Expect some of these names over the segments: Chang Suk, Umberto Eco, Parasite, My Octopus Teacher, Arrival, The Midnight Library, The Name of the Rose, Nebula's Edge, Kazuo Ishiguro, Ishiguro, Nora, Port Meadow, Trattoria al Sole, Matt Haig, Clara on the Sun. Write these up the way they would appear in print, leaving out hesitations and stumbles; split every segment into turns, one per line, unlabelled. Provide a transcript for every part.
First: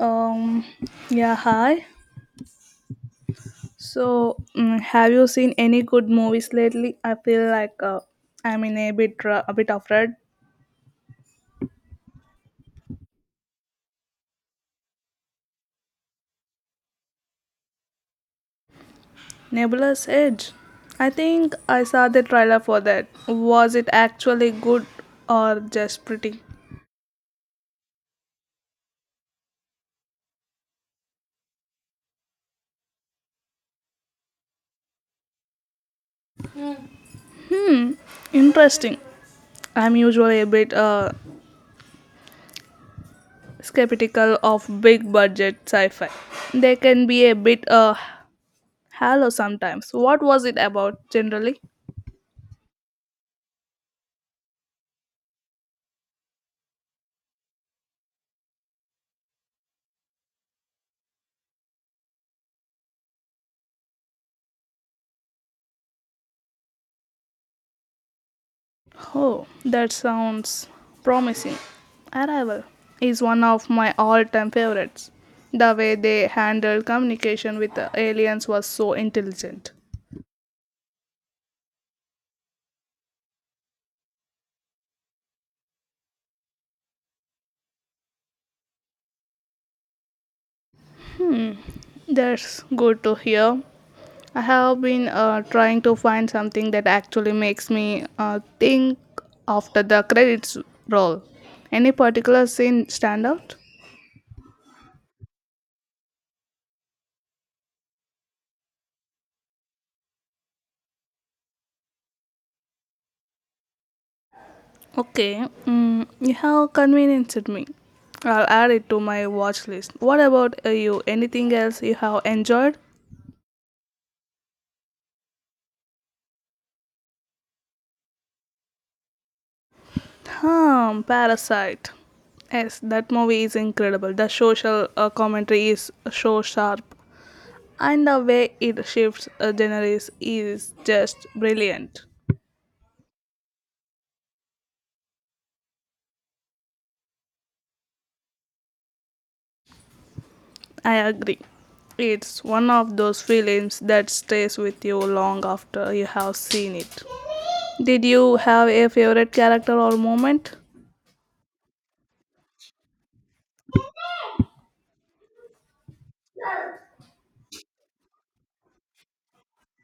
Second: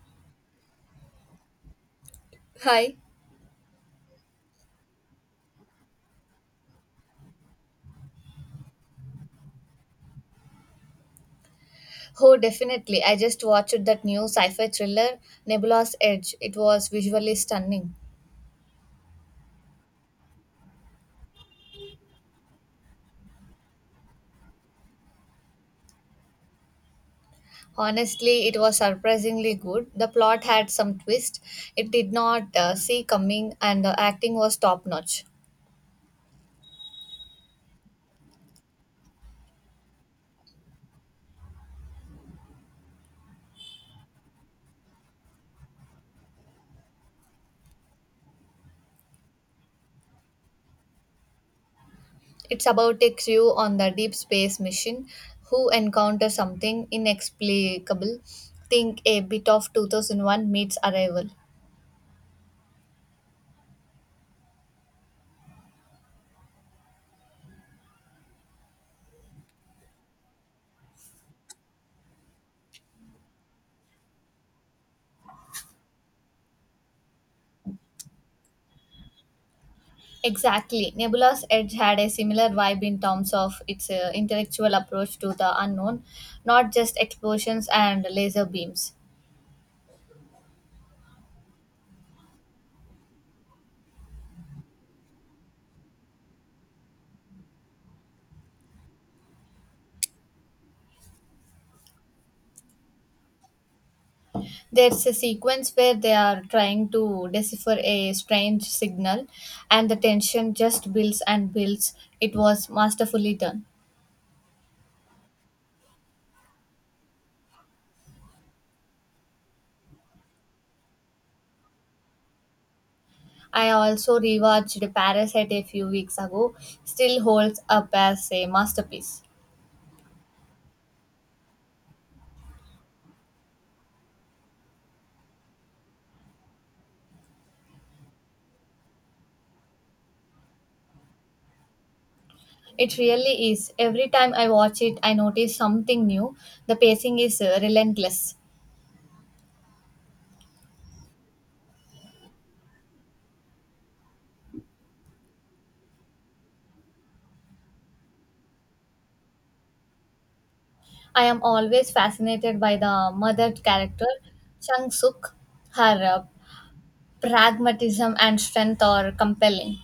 Um, yeah, hi.
Hi.
So, have you seen any good movies lately? I feel like I'm in a bit a bit afraid.
Oh, definitely. I just watched that new sci fi thriller, Nebula's Edge. It was visually stunning.
Nebula's Edge. I think I saw the trailer for that. Was it actually good or just pretty?
Honestly, it was surprisingly good. The plot had some twist it did not see coming, and the acting was top notch.
Interesting. I'm usually a bit skeptical of big budget sci-fi. They can be a bit hollow sometimes. What was it about generally?
It's about a crew on the deep space mission who encounter something inexplicable. Think a bit of 2001 meets Arrival.
Oh, that sounds promising. Arrival is one of my all time favorites. The way they handled communication with the aliens was so intelligent.
Exactly. Nebula's Edge had a similar vibe in terms of its intellectual approach to the unknown, not just explosions and laser beams.
That's good to hear. I have been trying to find something that actually makes me think after the credits roll. Any particular scene stand out?
There's a sequence where they are trying to decipher a strange signal, and the tension just builds and builds. It was masterfully done.
Okay, mm, you have convinced me. I'll add it to my watch list. What about you? Anything else you have enjoyed?
I also rewatched Parasite a few weeks ago, still holds up as a masterpiece.
Hmm, Parasite. Yes, that movie is incredible. The social commentary is so sharp, and the way it shifts genres is just brilliant.
It really is. Every time I watch it, I notice something new. The pacing is relentless.
I agree. It's one of those films that stays with you long after you have seen it. Did you have a favorite character or moment?
I am always fascinated by the mother character, Chang Suk. Her pragmatism and strength are compelling.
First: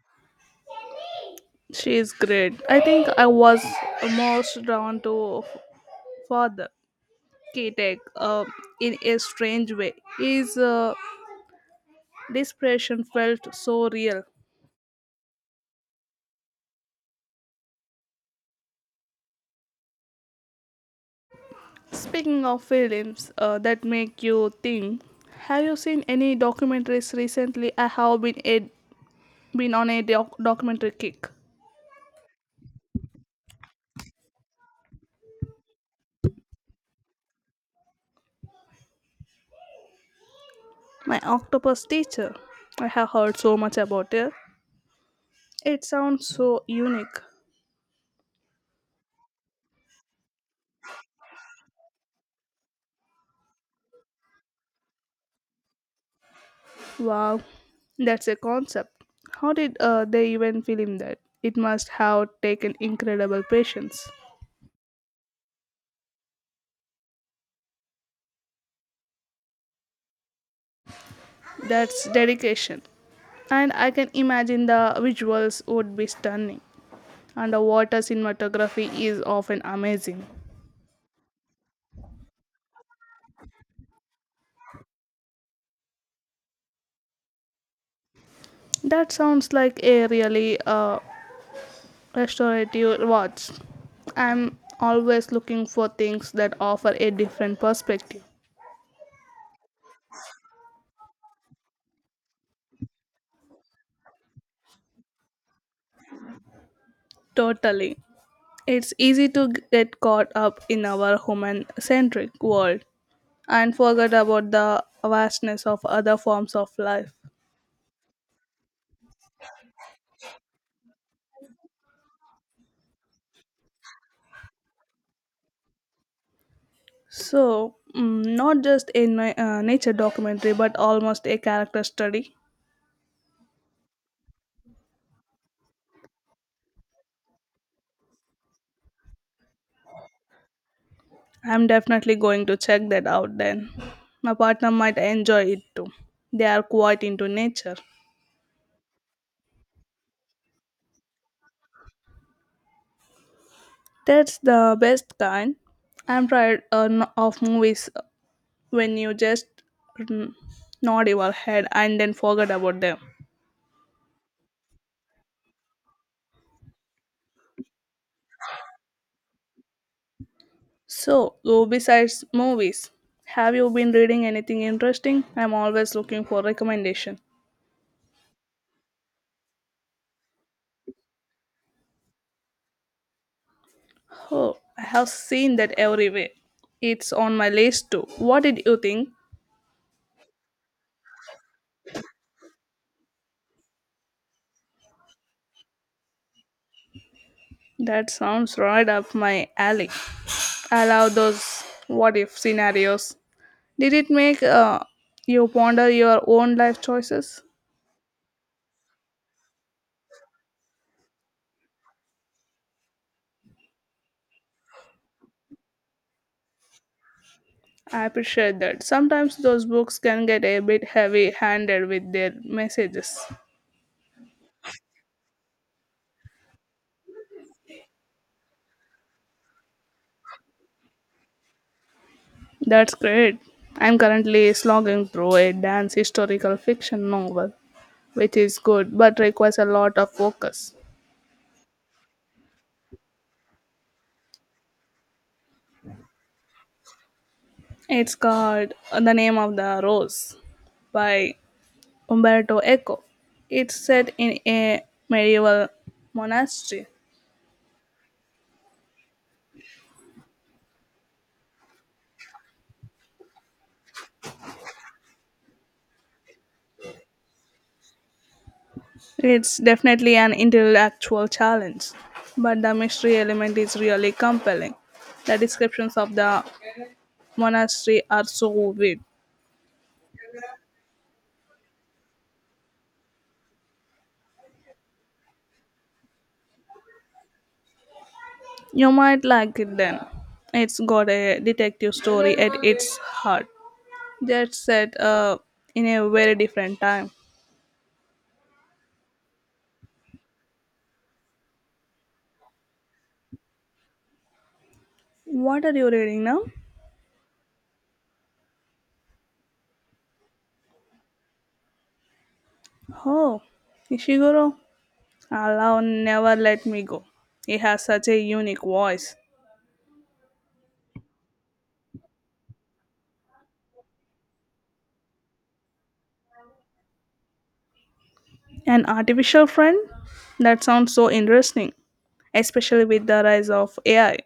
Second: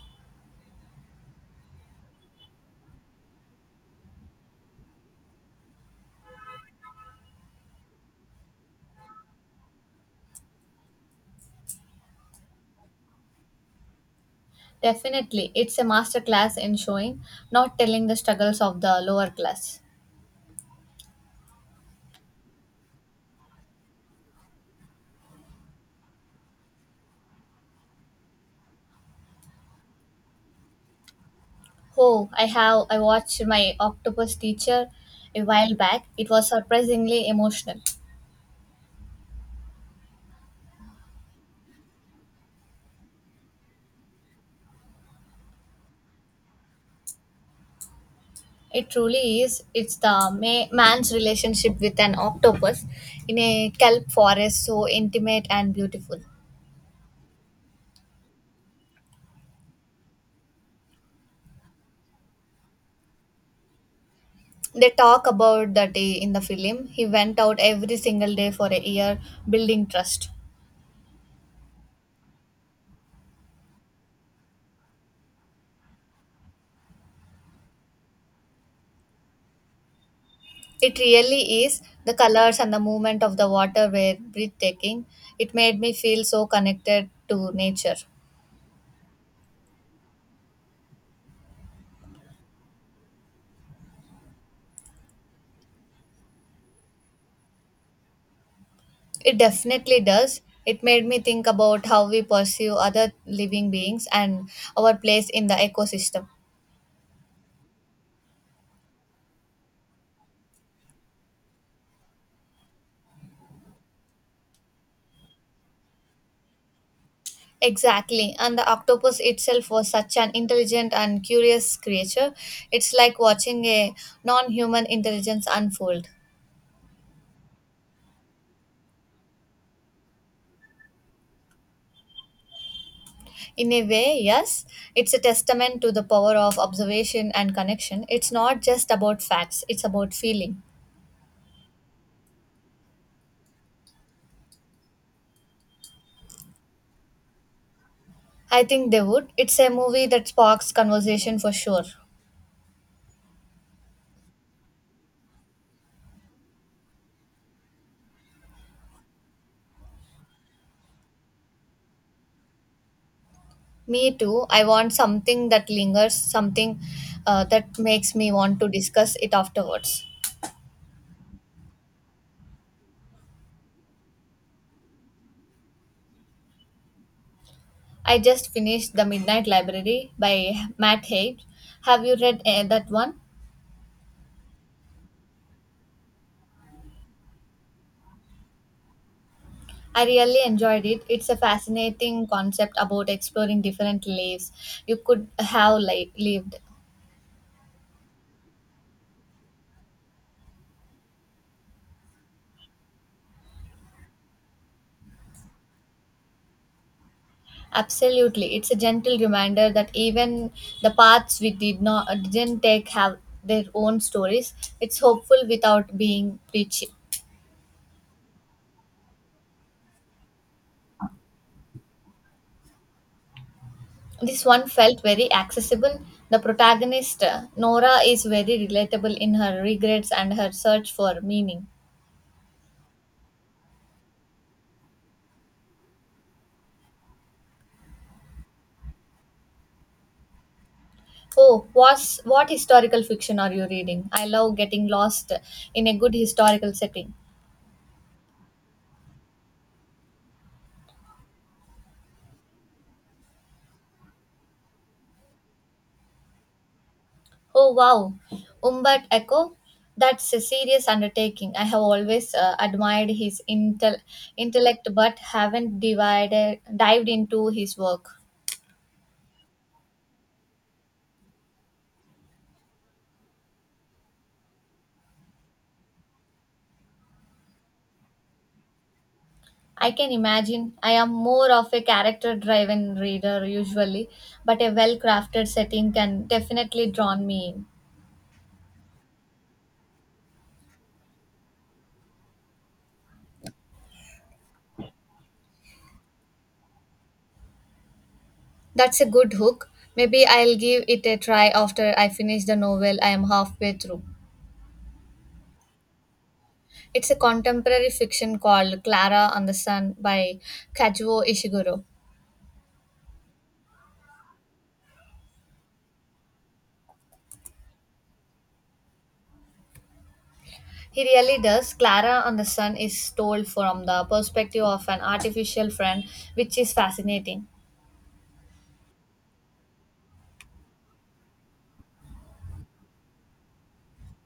She is great. I think I was most drawn to father K-Tech in a strange way. His desperation felt so real.
Definitely, it's a masterclass in showing, not telling the struggles of the lower class.
Speaking of films that make you think, have you seen any documentaries recently? I have been on a documentary kick.
Oh, I watched my octopus teacher a while back. It was surprisingly emotional.
My octopus teacher. I have heard so much about it. It sounds so unique.
It truly is. It's the man's relationship with an octopus in a kelp forest, so intimate and beautiful.
Wow, that's a concept. How did they even film that? It must have taken incredible patience.
They talk about the day in the film. He went out every single day for a year, building trust.
That's dedication. And I can imagine the visuals would be stunning. Underwater cinematography is often amazing.
It really is. The colors and the movement of the water were breathtaking. It made me feel so connected to nature.
That sounds like a really restorative watch. I'm always looking for things that offer a different perspective.
It definitely does. It made me think about how we pursue other living beings and our place in the ecosystem.
Totally. It's easy to get caught up in our human centric world and forget about the vastness of other forms of life.
Exactly, and the octopus itself was such an intelligent and curious creature. It's like watching a non human intelligence unfold.
So, not just a nature documentary, but almost a character study.
In a way, yes, it's a testament to the power of observation and connection. It's not just about facts, it's about feeling.
I'm definitely going to check that out then. My partner might enjoy it too. They are quite into nature.
I think they would. It's a movie that sparks conversation for sure.
That's the best kind. I'm tired of movies when you just mm, nod your head and then forget about them.
Me too. I want something that lingers, something that makes me want to discuss it afterwards.
So, though besides movies, have you been reading anything interesting? I'm always looking for recommendation.
I just finished The Midnight Library by Matt Haig. Have you read that one?
Oh, I have seen that everywhere. It's on my list too. What did you think?
I really enjoyed it. It's a fascinating concept about exploring different lives you could have lived.
That sounds right up my alley. I love those what if scenarios. Did it make you ponder your own life choices?
Absolutely. It's a gentle reminder that even the paths we didn't take have their own stories. It's hopeful without being preachy.
I appreciate that. Sometimes those books can get a bit heavy handed with their messages.
This one felt very accessible. The protagonist, Nora, is very relatable in her regrets and her search for meaning.
That's great. I'm currently slogging through a dance historical fiction novel, which is good but requires a lot of focus.
Oh, what historical fiction are you reading? I love getting lost in a good historical setting.
It's called The Name of the Rose by Umberto Eco. It's set in a medieval monastery.
Oh, wow. Umberto Eco? That's a serious undertaking. I have always admired his intellect but haven't dived into his work.
It's definitely an intellectual challenge, but the mystery element is really compelling. The descriptions of the monastery are so vivid.
I can imagine. I am more of a character driven reader usually, but a well crafted setting can definitely draw me in.
You might like it then. It's got a detective story at its heart. That's set in a very different time.
That's a good hook. Maybe I'll give it a try after I finish the novel I am halfway through.
What are you reading now?
It's a contemporary fiction called Clara on the Sun by Kazuo Ishiguro.
Oh, Ishiguro. Allah never let me go. He has such a unique voice.
He really does. Clara on the Sun is told from the perspective of an artificial friend, which is fascinating.
An artificial friend? That sounds so interesting, especially with the rise of AI.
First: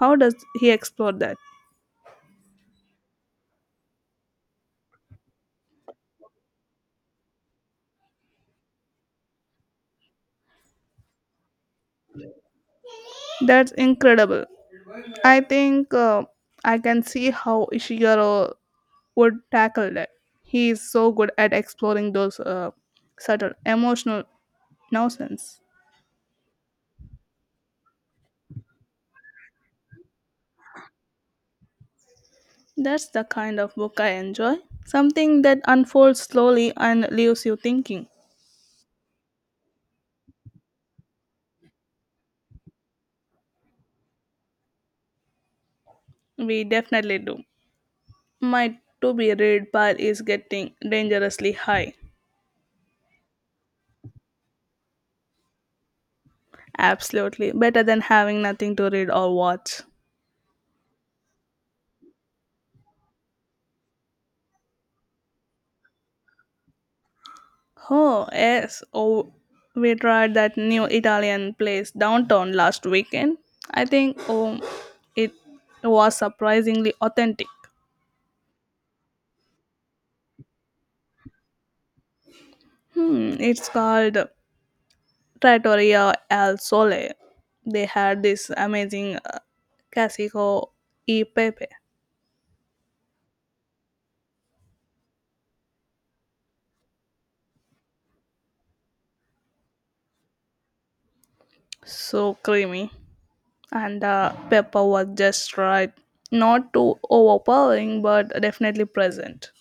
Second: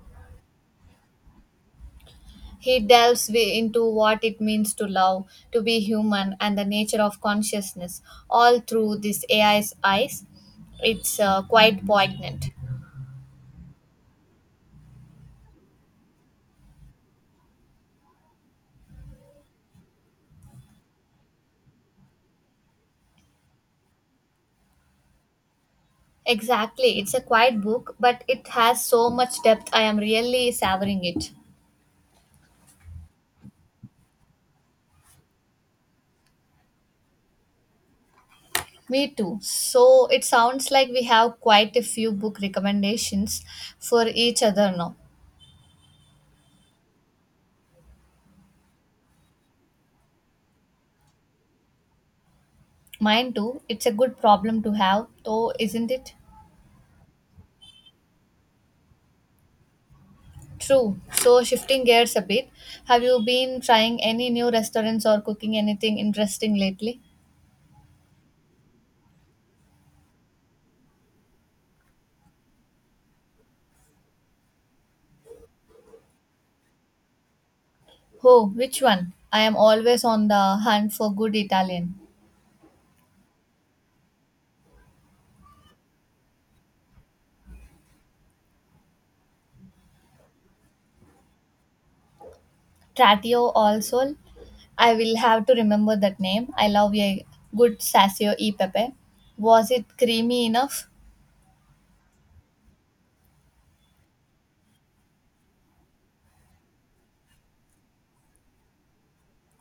How does he explore that?
He delves into what it means to love, to be human, and the nature of consciousness, all through this AI's eyes. It's quite poignant.
That's incredible. I think I can see how Ishiguro would tackle that. He is so good at exploring those subtle emotional nuances.
Exactly. It's a quiet book, but it has so much depth. I am really savoring it.
That's the kind of book I enjoy. Something that unfolds slowly and leaves you thinking.
Me too. So it sounds like we have quite a few book recommendations for each other now.
We definitely do. My to be read pile is getting dangerously high.
Mine too. It's a good problem to have, though, isn't it?
Absolutely. Better than having nothing to read or watch.
True. So shifting gears a bit, have you been trying any new restaurants or cooking anything interesting lately?
Oh, yes. Oh, we tried that new Italian place downtown last weekend. I think oh, it was surprisingly authentic.
Oh, which one? I am always on the hunt for good Italian.
Hmm, it's called Trattoria al Sole. They had this amazing classico e pepe,
Tratio also. I will have to remember that name. I love a good Sassio e Pepe. Was it creamy enough?
so creamy, and the pepper was just right. Not too overpowering, but definitely present.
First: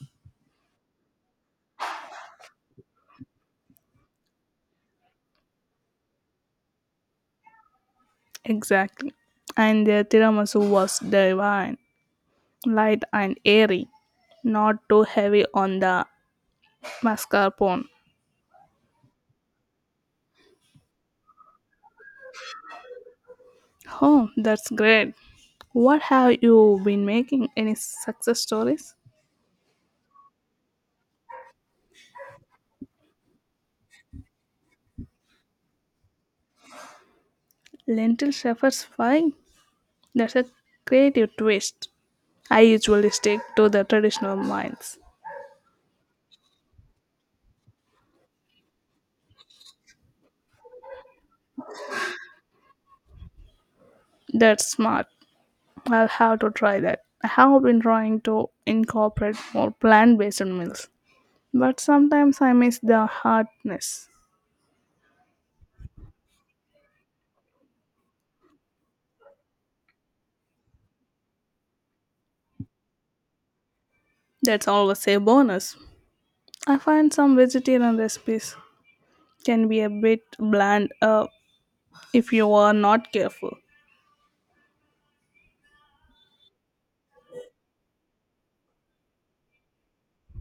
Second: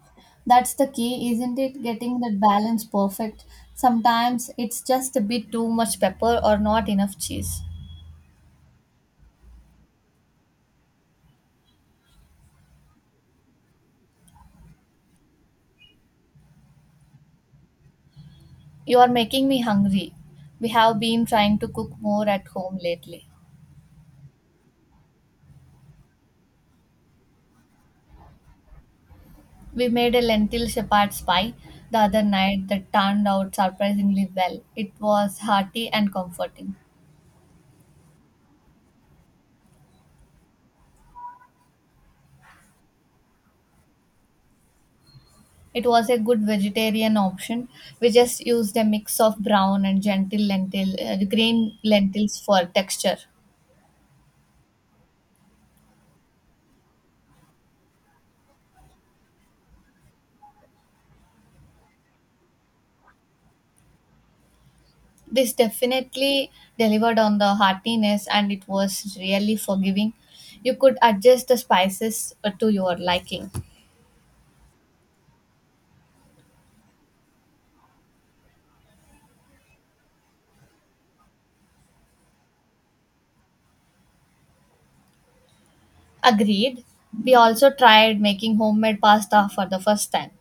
That's the key, isn't it? Getting that balance perfect. Sometimes it's just a bit too much pepper or not enough cheese.
Exactly. And their tiramisu was divine. Light and airy, not too heavy on the mascarpone.
You are making me hungry. We have been trying to cook more at home lately.
Oh, that's great. What have you been making? Any success stories?
We made a lentil shepherd's pie the other night that turned out surprisingly well. It was hearty and comforting.
Lentil shepherd's pie? That's a creative twist. I usually stick to the traditional mines.
It was a good vegetarian option. We just used a mix of brown and green lentils for texture.
That's smart. I'll have to try that. I have been trying to incorporate more plant based meals, but sometimes I miss the hardness.
This definitely delivered on the heartiness and it was really forgiving. You could adjust the spices to your liking.
That's always a bonus. I find some vegetarian recipes can be a bit bland if you are not careful.
Agreed. We also tried making homemade pasta for the first time.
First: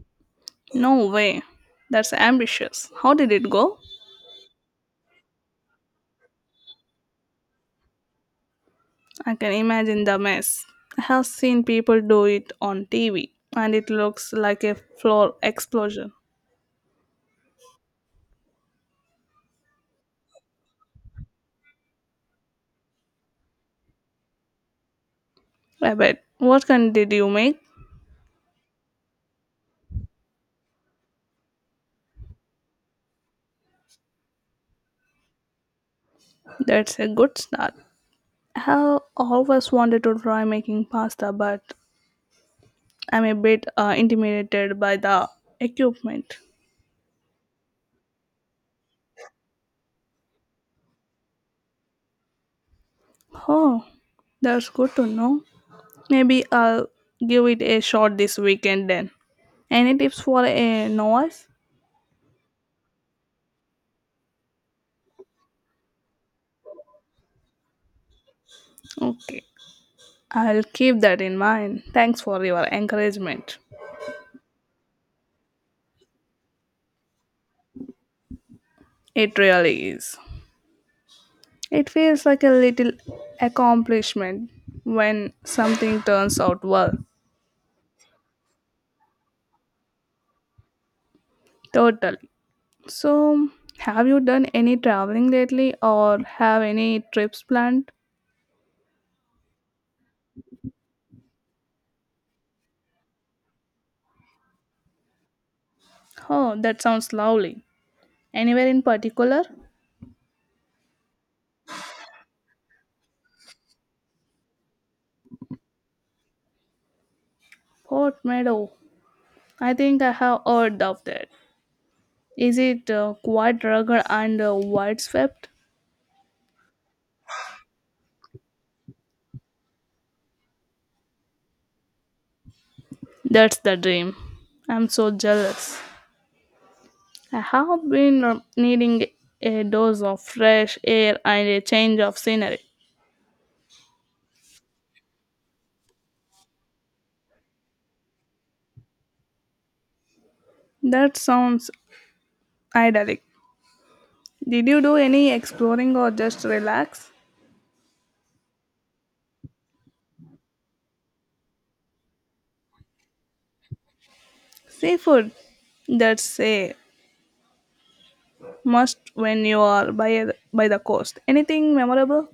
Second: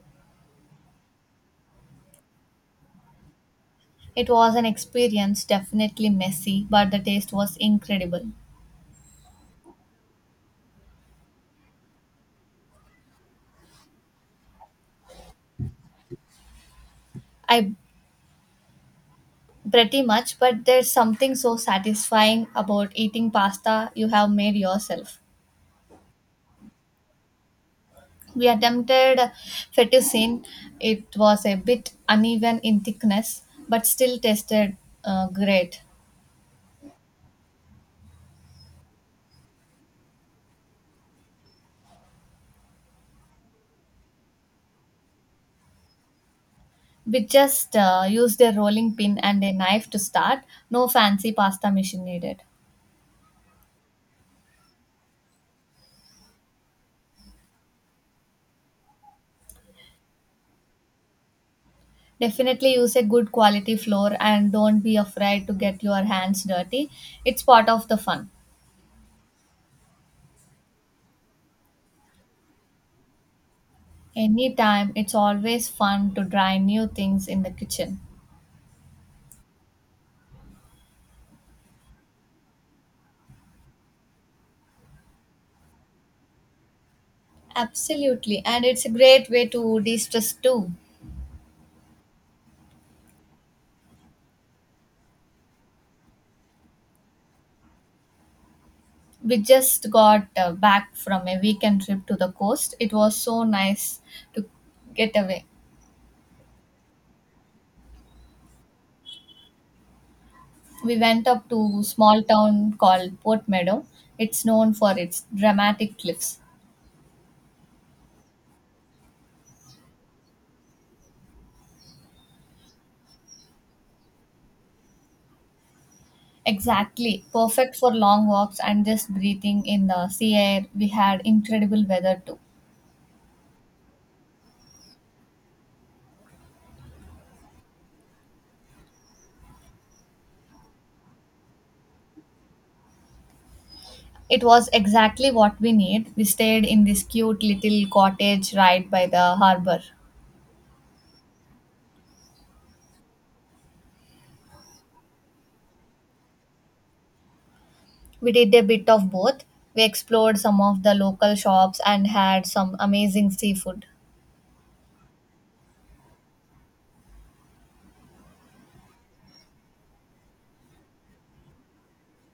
No way. That's ambitious. How did it go?
It was an experience, definitely messy, but the taste was incredible.
I can imagine the mess. I have seen people do it on TV and it looks like a floor explosion.
I Pretty much, but there's something so satisfying about eating pasta you have made yourself.
I bet. What kind did you make?
We attempted fettuccine. It was a bit uneven in thickness, but still tasted great.
That's a good start. I have always wanted to try making pasta, but I'm a bit intimidated by the equipment.
We just used a rolling pin and a knife to start. No fancy pasta machine needed.
Oh, that's good to know. Maybe I'll give it a shot this weekend then. Any tips for a novice?
Definitely use a good quality flour and don't be afraid to get your hands dirty. It's part of the fun.
Okay, I'll keep that in mind. Thanks for your encouragement.
Anytime, it's always fun to try new things in the kitchen.
It really is. It feels like a little accomplishment when something turns out well.
Absolutely, and it's a great way to de-stress too.
Totally. So, have you done any traveling lately or have any trips planned?
We just got back from a weekend trip to the coast. It was so nice to get away.
Oh, that sounds lovely. Anywhere in particular?
We went up to small town called Port Meadow. It's known for its dramatic cliffs.
Port Meadow. I think I have heard of that. Is it quite rugged and wide swept?
Exactly, perfect for long walks and just breathing in the sea air. We had incredible weather too.
That's the dream. I'm so jealous. I have been needing a dose of fresh air and a change of scenery.
It was exactly what we need. We stayed in this cute little cottage right by the harbor.
That sounds idyllic. Did you do any exploring or just relax?
We did a bit of both. We explored some of the local shops and had some amazing seafood.
Seafood. That's a must when you are by the coast. Anything memorable?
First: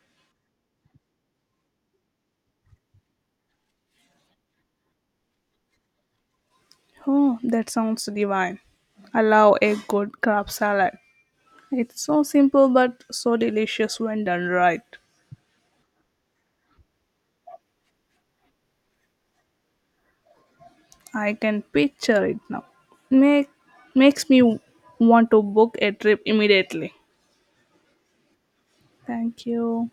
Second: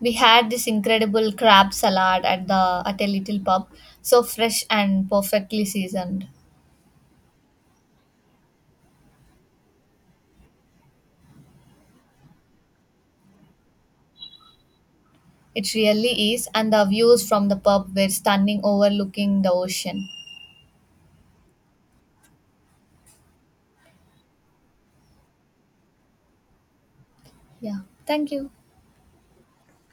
We had this incredible crab salad at the at a little pub, so fresh and perfectly seasoned.
Oh, that sounds divine. I love a good crab salad. It's so simple but so delicious when done right.
It really is, and the views from the pub were stunning overlooking the ocean.
I can picture it now. Make Makes me want to book a trip immediately.
Yeah. Thank you.
Thank you.